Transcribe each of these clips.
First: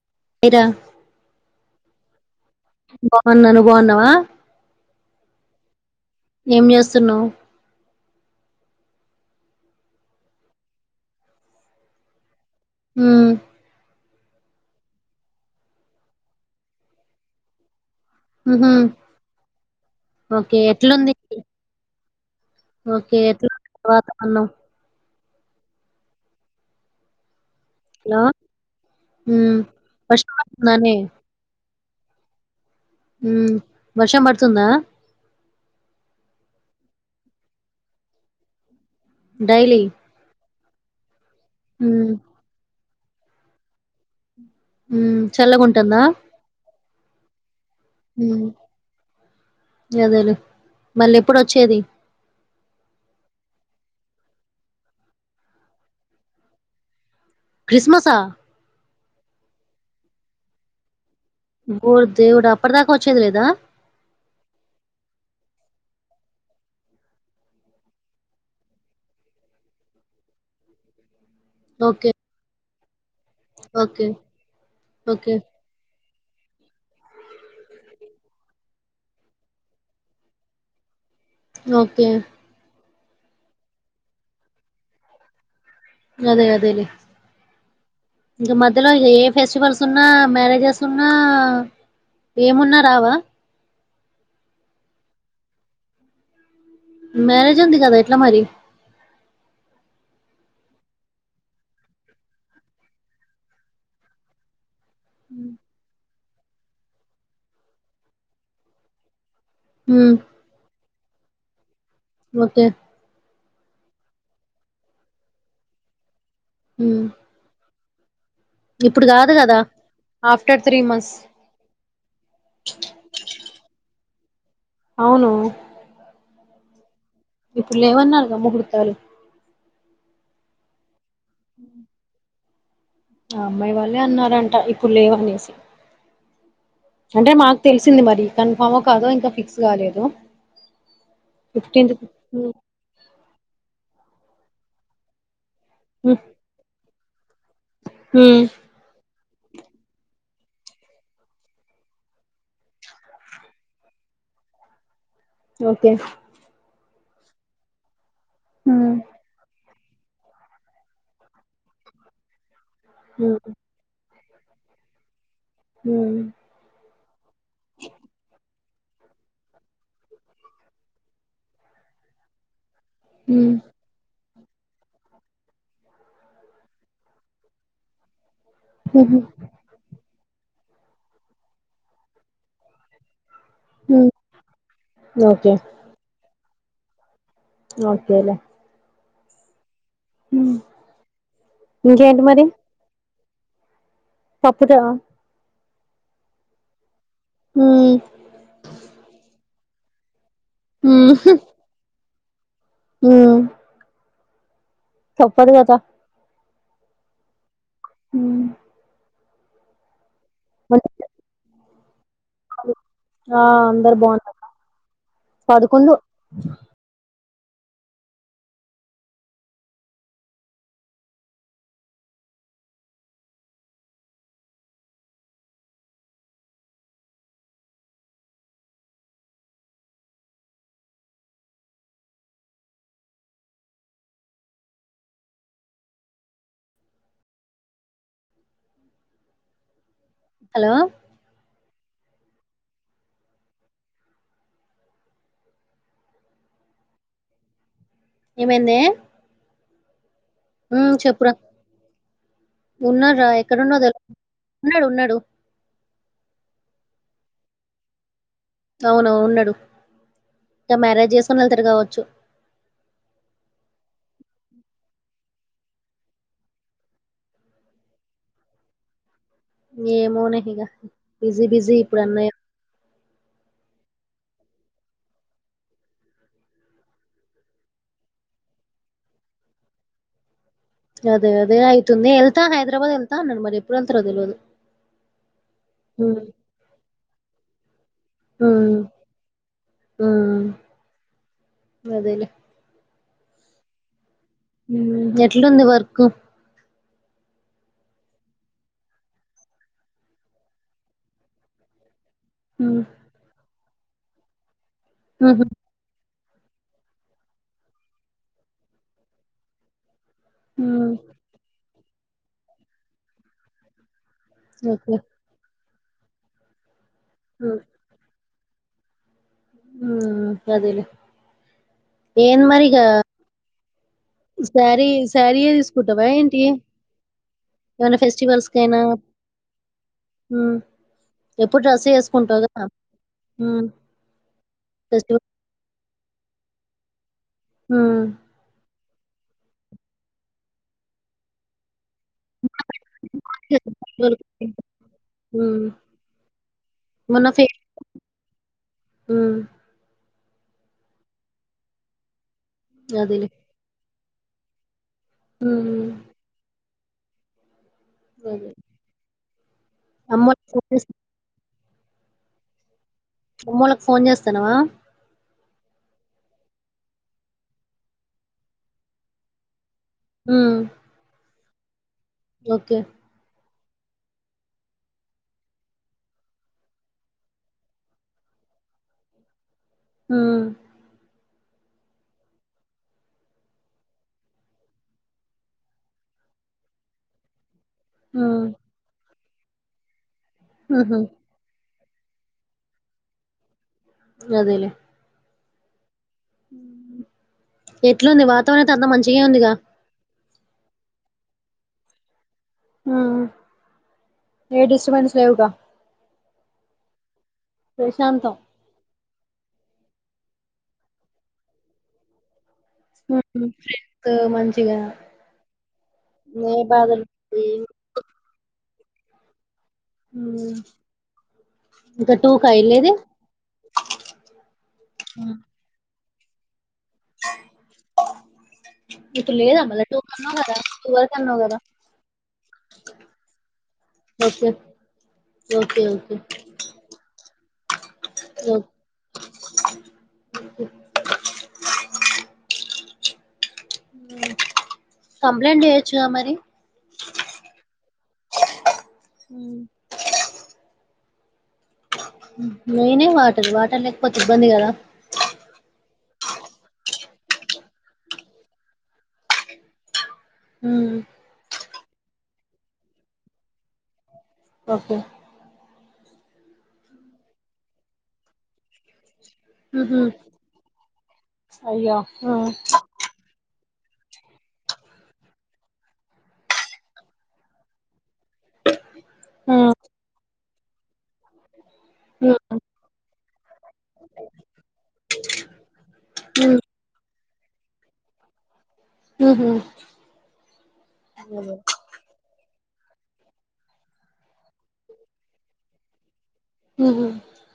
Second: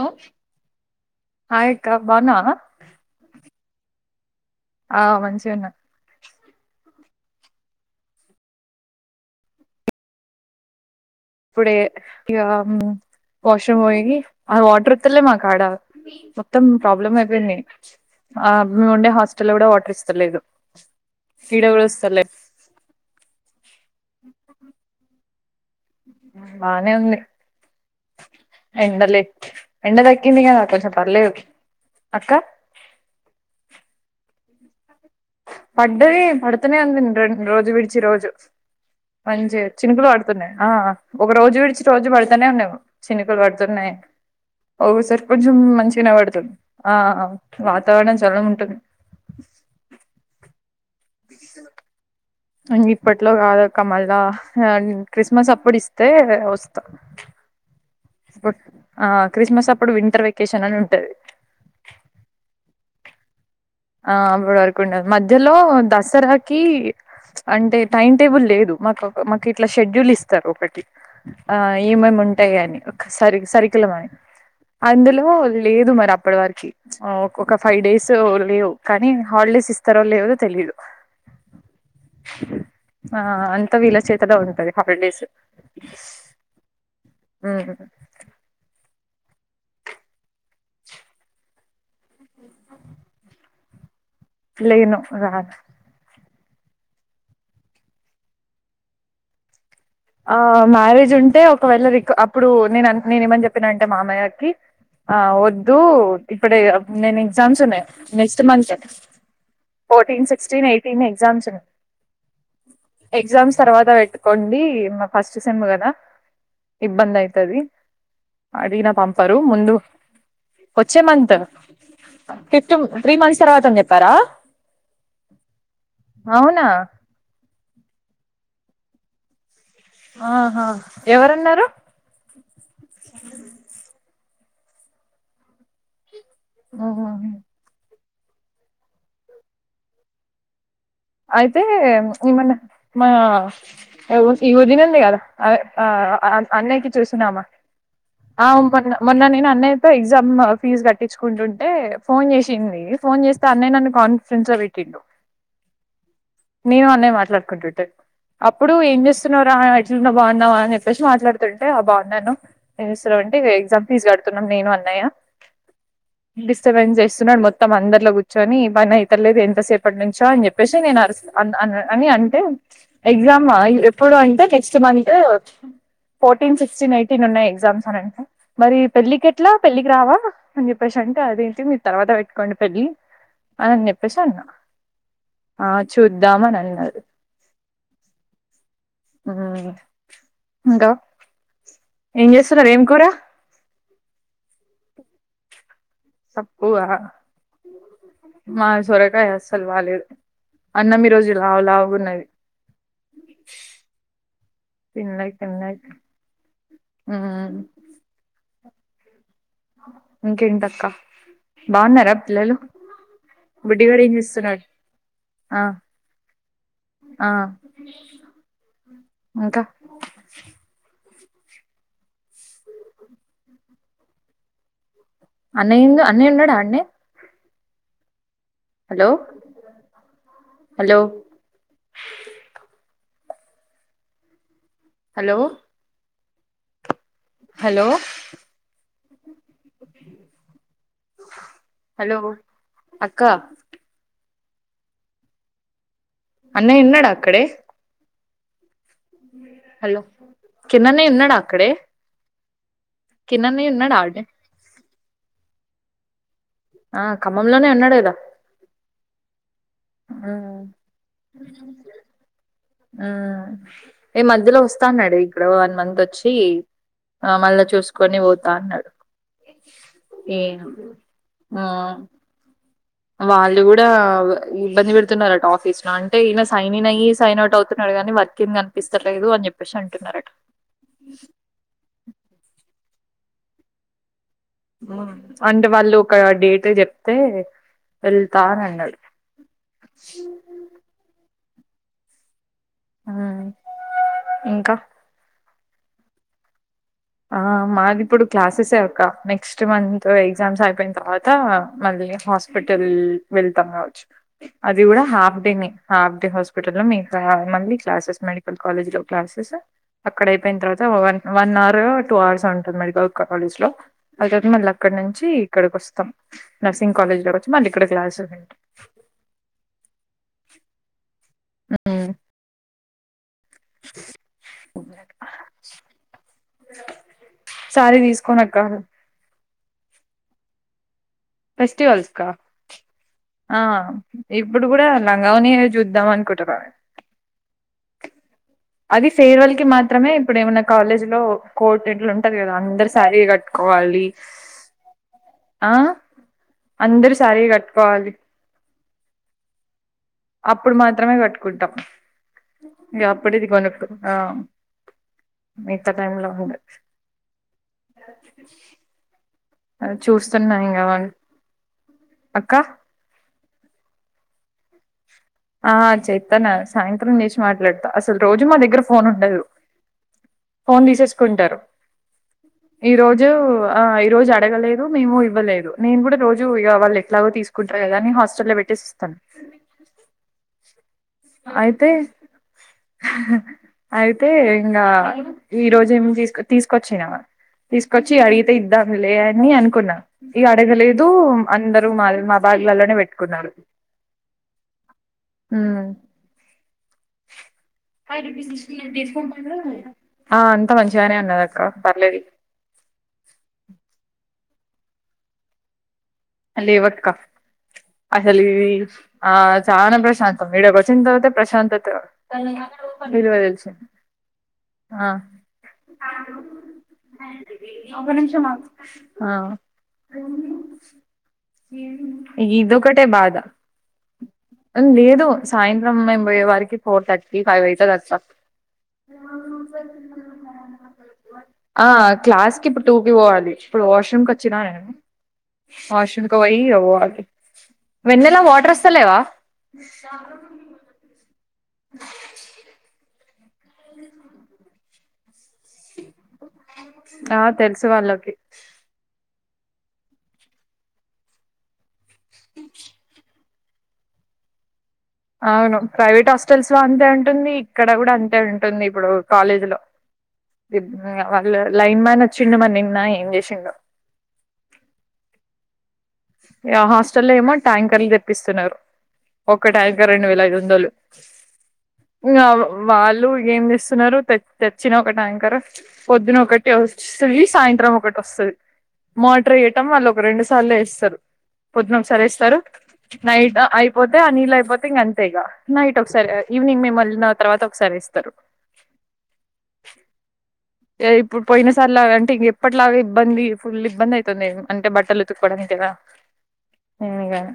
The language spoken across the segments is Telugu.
హలో హాయ్ రా హాయ్ అక్క బాగున్నావా బాగున్నా నువ్వు బాగున్నావా, ఆ మంచిగా ఉన్నా ఏం చేస్తున్నావు ఇప్పుడే ఇగా మ్ హ్మ్ వాష్రూమ్ పోయి అది వాటర్ వత్తలే మా కాడ మొత్తం ప్రాబ్లమ్ అయిపోయింది. ఆ ఉహూ ఉండే హాస్టెల్ కూడా వాటర్ ఇస్తలేదు ఓకే ఎట్లుంది ఇడా కూడా వస్తలేదు, ఓకే ఎట్లా ఉంది వాతావరణం బానే ఉంది. హలో ఎండలే హ్మ్ ఎండ వర్షం తగింది కదా కొంచెం పడుతుందానే పర్లేదు, అక్క ఉ వర్షం పడుతుందా, పడ్డది పడుతనే ఉంది రెం రోజు విడిచి రోజు మంచి డైలీ చినుకులు పడుతున్నాయి ఆ ఒక రోజు విడిచి రోజు హ్మ్ పడుతానే ఉంన్నయి చినుకులు పడుతున్నాయి హ్మ్ ఒసారి కొంచెం చల్లగుంటుందా మంచిగానే పడుతుంది, ఆ వాతావరణం హ్మ్ చల్లగా ఉంటుంది. అదేలే మళ్ళీ ఎప్పుడువచ్చేది, ఆ మళ్ళీ ఇప్పట్లో కాదుక్క మళ్ళా క్రిస్మస్ అప్పుడు ఇస్తే వస్తాం క్రిస్మసా ఆ క్రిస్మస్ అప్పుడు వింటర్ వెకేషన్ అని ఉంటది. ఓరి దేవుడా అప్పటిదాకా వచ్చేది లేదా ఆ అప్పటి వరకుండదు మధ్యలో దస తరవాకి అంటే టైమ్ టేబుల్ లేదు మాకు మాకు ఇట్లా షెడ్యూల్ ఇస్తారు ఒకటి ఆ ఓకే ఏమేమి ఉంటాయ అని ఒక సరి సరికిల ఓకే అని అందులో ఓకే లేదు మరి అ ఇప్పటి వరకి ఒక్క ఫైవ్ డేస్ లేవు కానీ హాలిడేస్ ఇస్తారో లేవుదో తెలిదు, ఓకే ఆ అంతా వీళ్ళ చేతులో ఉంటది హాలిడేస్ అదే అదేలే ఇకా మద్యల ఇ ఏ ఫెస్టివల్స్ ఉన్నా మ్యారేజెస్ ఉన్నా ఏమున్నా రావా లేను రా మ్యరేజ్ ఉంది కదా ఎట్లా మరి ఆ మ్యారేజ్ ఉంటే ఒకవేళ ర అప్పుడు నేను నేను ఏమని చెప్పిన అంటే మామయ్యకి, ఆ వద్దు ఇప్పుడే నేను ఎగ్జామ్స్ ఉన్నాయి నెక్స్ట్ మంత్ ఉమ్ ఫోర్టీన్ సిక్స్టీన్ ఎయిటీన్ ఎగ్జామ్స్ ఉన్నాయి ఓకే ఎగ్జామ్స్ తర్వాత పె కండి మా ఫస్ట్ సేమ్ కదా ఉమ్ ఇబ్బంద అయితది అడిగిన ఇప్పుడు కాదు పంపరు కదా ముందు ఆఫ్టర్ త్రీ వచ్చే months month fifth three months తర్వాత అన్ని చెప్పారా, అవును అవునా ఇప్పుడు ఏమాన్నారు గంత మూర్తన్నావ్, ఆహా ఎవరన్నారు, ఆ అమ్మాయి వాళ్ళే అన్నారంట ఇప్పుడు లేవనేసి ఉహు వచ్చింది మరి కన్ఫామ్ కాదో ఇంకా ఫిక్స్ కాలేదు, అయితే ఫిఫ్టీన్త్ ఈ ఉమ్ మనే మా ఈ వదిననే కదా ఆ ఉమ్ అన్నయకి చూసినామా ఉమ్ ఆ మళ్ల మొన్న నేను అన్నయ్యతో ఎగ్జామ్ ఫీజ్ కట్టించుకుంటుంటే ఫోన్ చేసింది, ఫోన్ చేస్తే అన్నయ్య నన్ను కాన్ఫిడెన్స్ లో పెట్టిండు ఓకే నేను అన్నయ మాట్లాడుకుంటుంటే అప్పుడు ఉమ్ ఏం చేస్తున్నారా ఆ నా బాగున్నావా అని చెప్పేసి మాట్లాడుతుంటే ఆ బాగున్నాను అన్న ఏంచేస్తూరు అంటే ఉమ్ ఎగ్జామ్ ఫీజు కడుతున్న, సున్నం నేను అన్నయ్య ఉమ్ డిస్టబన్స్ చేస్తున్నారు మొత్తం అందర్లో గుర్చోని బని అయితలేదు ఎంతసేపటి నుంచో అని చెప్పేసి నేను అరుస్ అన్ అన్ అని అంటే ఎగ్జామ్ ఉమ్ అ ఇ ఎప్పుడు అంటే next month fourteen sixteen eighteen ఉన్నాయ్ ఎగ్జామ్స్ అనంటే మరీ పెళ్ళి కెట్లా పెళ్ళికి రావా అన్ చెప్పేసి అంటే అదేంటి మీరు తర్వాత వెట్కోండి పెళ్ళి అనని ఉమ్ చెప్పేశి అన్న ఓకే ఆ చూద్దామని అన్నారు ఓకేలే ఆ హ్మ్, ఇంక ఇంకేంటి ఏం జేస్సున్నరు ఏం కూర పప్పుదా పప్పు ఆ ఉమ్ మా సొరకాయ్ అస్సల్ బాలేదు అన్నం ఈరోజు లావు లావుగున్నది ఊ [unintelligible] హు ఇంకెంటక్క బా ఉన్నర త్లలు ఆ అందరు బుడ్డిగాడు ఏం బాగున్నారు జేస్సున్నా ఆ పడుకుండు ఆ ఇంకా అన్నయేందొ అన్నయ్య ఉన్నడా అండి hello hello hello hello hello hello అక్క అన్నయ్ ఉన్నాడా అక్కడే ఏమైందే హలొ కిన్నన్నయ్ ఉన్నాడా ఆక్కడే ఉన్నాడు రా ఎక్కడున్నా దొ ఉన్నాడు ఉన్నాడు ఆ ఖమ్మంలోనే ఉన్నాడు గదా అవునవు ఉన్నడు ఆ కావచ్చు ఆ ఎ మధ్యలో వస్తా అన్నాడే ఇక్కడో వన్ మంత్ ఒచ్చీ ఆ మళ్ళ చూసుకొని వోతా అన్నడు ఏమోనే ఇగ బిజీ బిజీ ఆ ఇప్పుడు అన్నయ్య వాళ్ళు గూడా ఇబ్బంది వెడుతున్నారట ఆఫీస్ ల, అంటే ఈయన సైన్ ఇన్ అయ్యి సైన్ అవుట్ అవుతున్నా. దేగాని వర్కిన్ అనిపిస్తలేదు అని చెప్పేసి అంటున్నారట గదే అదే అయితుంది ఎళ్తా హైదరాబాద్ ఎళ్తా అన్నడు మరి ఎప్పుడు ఎళ్తరో దెల్వదు అంటే వాళ్ళు ఒక డేట్ జెప్తే ఎళ్తా అని ఉమ్ అన్నడు ఉమ్ అదేలే ఆ ఊ ఎట్లుంది వర్క్ ఆ మాది ఇప్పుడు క్లాసెసే అక్క, నెక్స్ట్ మంత్ ఎగ్జామ్స్ అయిపోయిన తర్వాతా మళ్ళీ. ఉమ్ హాస్పిటల్ వెళ్తాం ఆవచ్చు అది గూడా హాఫ్ ఉహు డేనే హాఫ్ హాస్పిటల్ లో మీతా మళ్ళీ క్లాసెస్ మెడికల్ కాలేజ్ లో క్లాసెస్ అక్కడ అయిపోయిన ఉమ్ తర్వాత వన్ వన్ అవర్ టూ అవర్సో ఉంటది మెడికల్ క కాలేజ్ లో అ తవత మళ్ళ అక్కడ ఓకే నుంచి ఇక్కడికి వస్తాం నర్సింగ్ కాలేజ్ లోకొచ్చి మళ్ళీ ఇక్కడ క్లాసెస్ వి హూమ్ గదేలే [unintelligible] ఇగా సారీ సారీయే తీసుకుటవా ఏంటి ఏమన్నా సారీ ఫెస్టివల్స్ తీసుకోనక్క కయినా ఎప్పుడు డ్రస్ ఏ ఫెస్టివల్స్కా ఏసుకుంటావుగా ఆ ఇప్పుడు కూడా లంగా వొనినేని చూద్దాం అనుకుంటున్న మ్మ్ అది ఫేయిర్వల్ కి మాత్రమే ఇప్పుడు ఏమన్నా కాలేజీ లో కో ఇట్లా ఉంటాది కదా అందరు శారీ కట్టుకోవాలి హ్మ్. ఆ అందరు సారి కట్టుకోవాలి ఉను అప్పుడు మాత్రమే కట్టుకుంటా ఇంక అదేలే. అప్పుడే ఇది కొనుక్కున్న ఇంత హ్మ్. టైమ్ లో మాములే అంతేలే అ చూస్తున్నా ఇంగావళ్ అక్క అమ్మోళ్ళకి ఫోన్ చేస్తాన్నవా ఆ చేత్తాన్న సాయంత్రం చేసి మాట్లాడుతా అసలు రోజు మా దగ్గర ఫోన్ ఉండదు మ్మ్ కుంటారు ఈ రోజు ఆ ఈ రోజు అడగలేదు మేము ఇవ్వలేదు నేను కూడా రోజు వాళ్ళు ఎట్లాగో తీసుకుంటారు కదా అని హాస్టల్ లో పెట్టి ష్టాక్స్ మ్మ్ అయితే అయితే ఇంగా ఈ రోజేమి తీసు తీసుకొచ్చిన తీసుకొచ్చి హ్మ్. అడిగితే ఇద్దాములే అని అనుకున్నా ఇగ హుహు. అడగలేదు అందరు మాల్ మా బాగ్ లలోనే పెట్టుకున్నా అదేలే ఉన ఎట్లుంది వాతావరణం అయితే అంత మంచిగే ఉందిగా ఆ అంత మంచిగానే ఉన్నది అక్క పర్లేదు ఉనా ఏ డిస్టబెన్స్ లేవు గా అ లేవక్క ప్రశాంతం. అసలీ ఇది ఆ చాన ప్రశాంతం ఇడకు వచ్చిన తరువాత ప్రశాంతత విలువ తెలిసింది ఎంతొ మంచిగా ఆ లేవు బాధలు ఏమ్ ఆ మ్మ్ ఇదొకటే బాధ లేదు హ్మ్. సాయంత్రం వారికి ఫోర్ థర్టీ ఫైవ్ అయితాది అక్క ఇప్పు లేదా అన్నావు కదా టూ కన్నావ్ కదా టూ వరకు అన్నావు కదా ఆ క్లాస్ కి ఇప్పుడు టూకి పోవాలి ఇప్పుడు వాష్ రూమ్ కి ఓకే వచ్చినా నేను ఓకే వాష్ ఓకే రూమ్ కి పొయి ఇగ పొవాలి వెన్నెలా వాటర్ ఓకే వాస్తలేవా కంప్లైంట్ చే ఆ తెలుసు వాళ్ళకి ఉను నెయినే వాటర్ వాటర్ లేకపోతే ఇబ్బంది కదా అవును ప్రైవేట్ హాస్టల్స్ లో అంతే ఉంటుంది ఇక్కడ కూడా అంతే ఉంటుంది ఇప్పుడు కాలేజీ లో ఉమ్ వాళ్ళ లైన్ మ్యాన్ వచ్చిండ మరి నిన్న ఏం చేసిండొ ఓకే ఆ హాస్టల్లో ఏమో ట్యాంకర్లు తెప్పిస్తున్నారు ఒకటి ఉహు అయితే రెండు వేల ఐదు వందలు అయ్యో ఆ ఇగా వాళ్ళు ఏం చేస్ తున్నారు తె తెచ్చిన ఒకటయంకర్ పొద్దున ఒకటి వస్తది సాయంత్రం ఒకటి వస్తది మోటర్ ఆ వెయటం వాళ్ళు ఒక రెండు సార్లు వేస్తారు పొద్దున ఒకసారి ఉమ్ వేస్తారు. నైట్ అయిపోతే అ నీళ్ళు అయిపోతే ఇంగ అంతే ఇక, నైట్ ఒకసారి ఉమ్ ఈవనింగ్ మేము వెల్ తర్వాత ఒకసారి. ఇస్తారు ఊ హు ఏ ఇప్పుడు పోయిన సర్లాగా అంటే ఇగ అప్పట్లాగా ఇబ్బంది ఫుల్ ఇబ్బంది అవుతుంది అంటే బట్టలు ఉతుక్కకోవడానికి కదా ఉహు అదే గదా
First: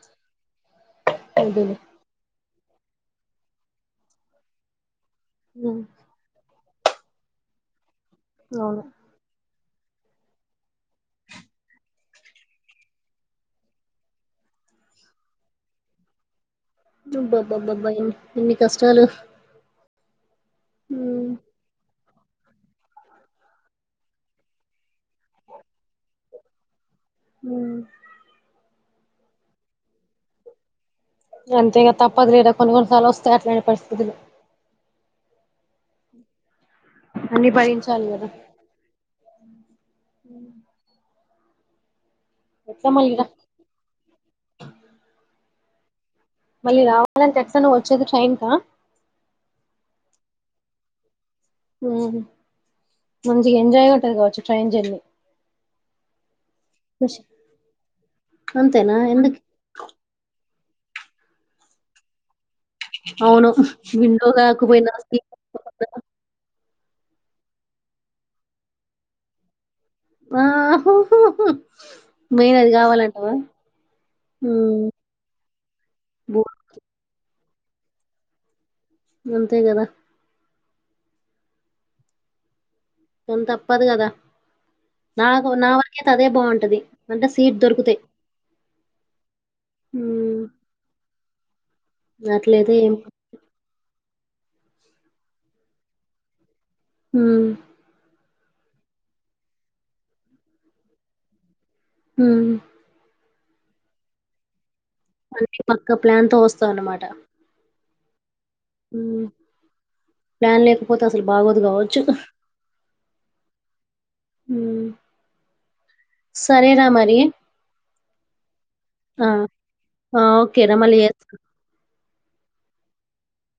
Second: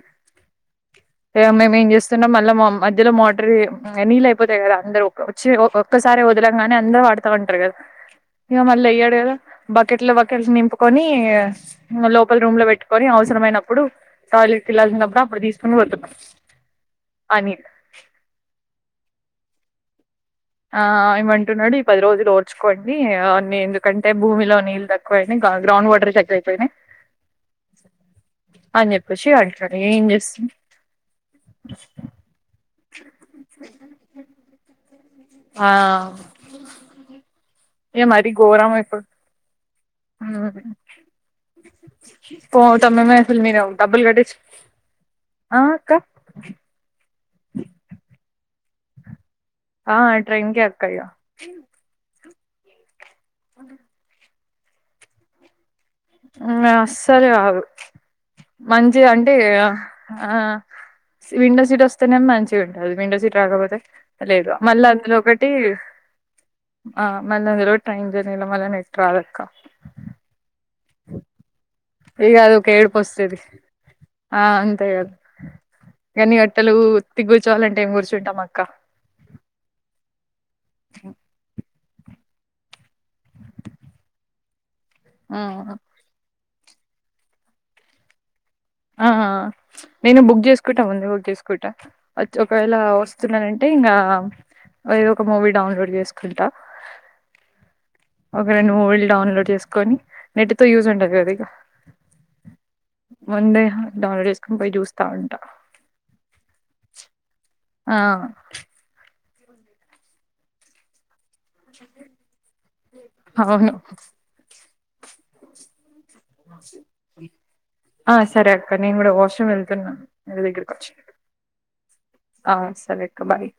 మేము అదేలే ఏం చేస్తున్నాం మళ్ళా మధ్యలో మోటర్ నీళ్ళు అయిపోతాయి కదా అందరు వచ్చి ఒ ఉమ్ ఒక్కసారి వదలంగానే అందరు పడుతా ఉంటారు కదా అవును బకెట్లు బకెట్లు నింపుకొని లోపల్ రూమ్ లో పెట్టుకొని అవసరమైనప్పుడు టాయిలెట్ పిల్లలున్నాప్పుడు అప్పుడు తీసుకొన్పోత బ్బా బ్బా బ్బా బ్బాఏన్ ఎన్ని కష్టాలు ఆ ఉమ్ ఏమంటున్నాడిప్ పది రోజులు ఒడ్చుకోండి అన్ని ఎందుకంటే, భూమిలో నీళ్ళు తక్కువైనాయ్ గ్రౌండ్ వాటర్ చక్క అయిపోయినాయి. ఊ అని చెప్పేసి అంటడు ఏం చేస్ అంతే ఇగ తప్పదు కాదా కొన్ని కొన్నిసార్లు వస్తాయి అట్లాంటి పరిస్థితులు ఆ అన్ని ఇగ భరించాలి కదా మారి గోరమయిపో [unintelligible] ఎట్లా పోతమ్ మళ్ళీ రా మేము మీరె డబ్బులు కట్టించు ఆ అక్క మళ్ళీ రావాలని అంటే ఎట్ల నువ్ వచ్చేది ట్రైన్ కా ఆ ట్రైన్ కే అక్కయ్య మంచిగా ఎంజాయ్గా ఉంటాది కావచ్చు ట్రైన్ జర్నీ అస్సలు కాదు అంతేనా మంచిగ అంటే ఎందుకు ఆ ఆ విండో సీట్ వస్తానే మంచి ఉంటది విండో సీట్ అవును రాకపోతే విండో లేదు ఆ కాకపోయినా మళ్ళొటి ట్రైన్ జర్నీలో మళ్ళ నెట్ రాధాక్క హు హు హు ఈగ అదొక ఏడ్పోస్తది ఆ అంతే కద్ ఏన్ని గంటెలు ఉత్తిగ గుర్చోవాలంటే ఏం కూర్చుంటాం అక్క అంతే కదా ఉ కొంత తప్పదు కదా నాకు నా ఉమ్. వరకే అదే బాగుంటు ది అంటే సీట్ దొరుకుతే ఆ నేను బుక్ చేసుకుంటా ముంది బుక్ చేసుకు కుంట అట్లయితే ఒకవేళ ఏం వస్తున్నానంటే ఇంగా ఏదో ఒక మూవీ డౌన్లోడ్ చేసుకుంటా ఊ ఒకరొండుముళ్ డౌన్లోడ్ చేసుకొని నెట్ తో యూజ్ ఉండదు కద ఇగా హు ముందే డౌన్ లోడ్ చేసుకని పోయి చూస్త అంటే పక్కా ప్లాన్ తో వస్తావాన్నమాట ఆ ప్యాన్ లేకపోతే అసలు బాగోదు కావచ్చు అవును సరే రా మరి ఆ సరే అక్క నేను కూడా ఆ! వాషరూమ్ వెళ్తున్నా ఆ! మీ దగ్గరకి ఓకేరా వచ్చి మళ్ళీ చేస్తా. ఆ సరే అక్క బాయ్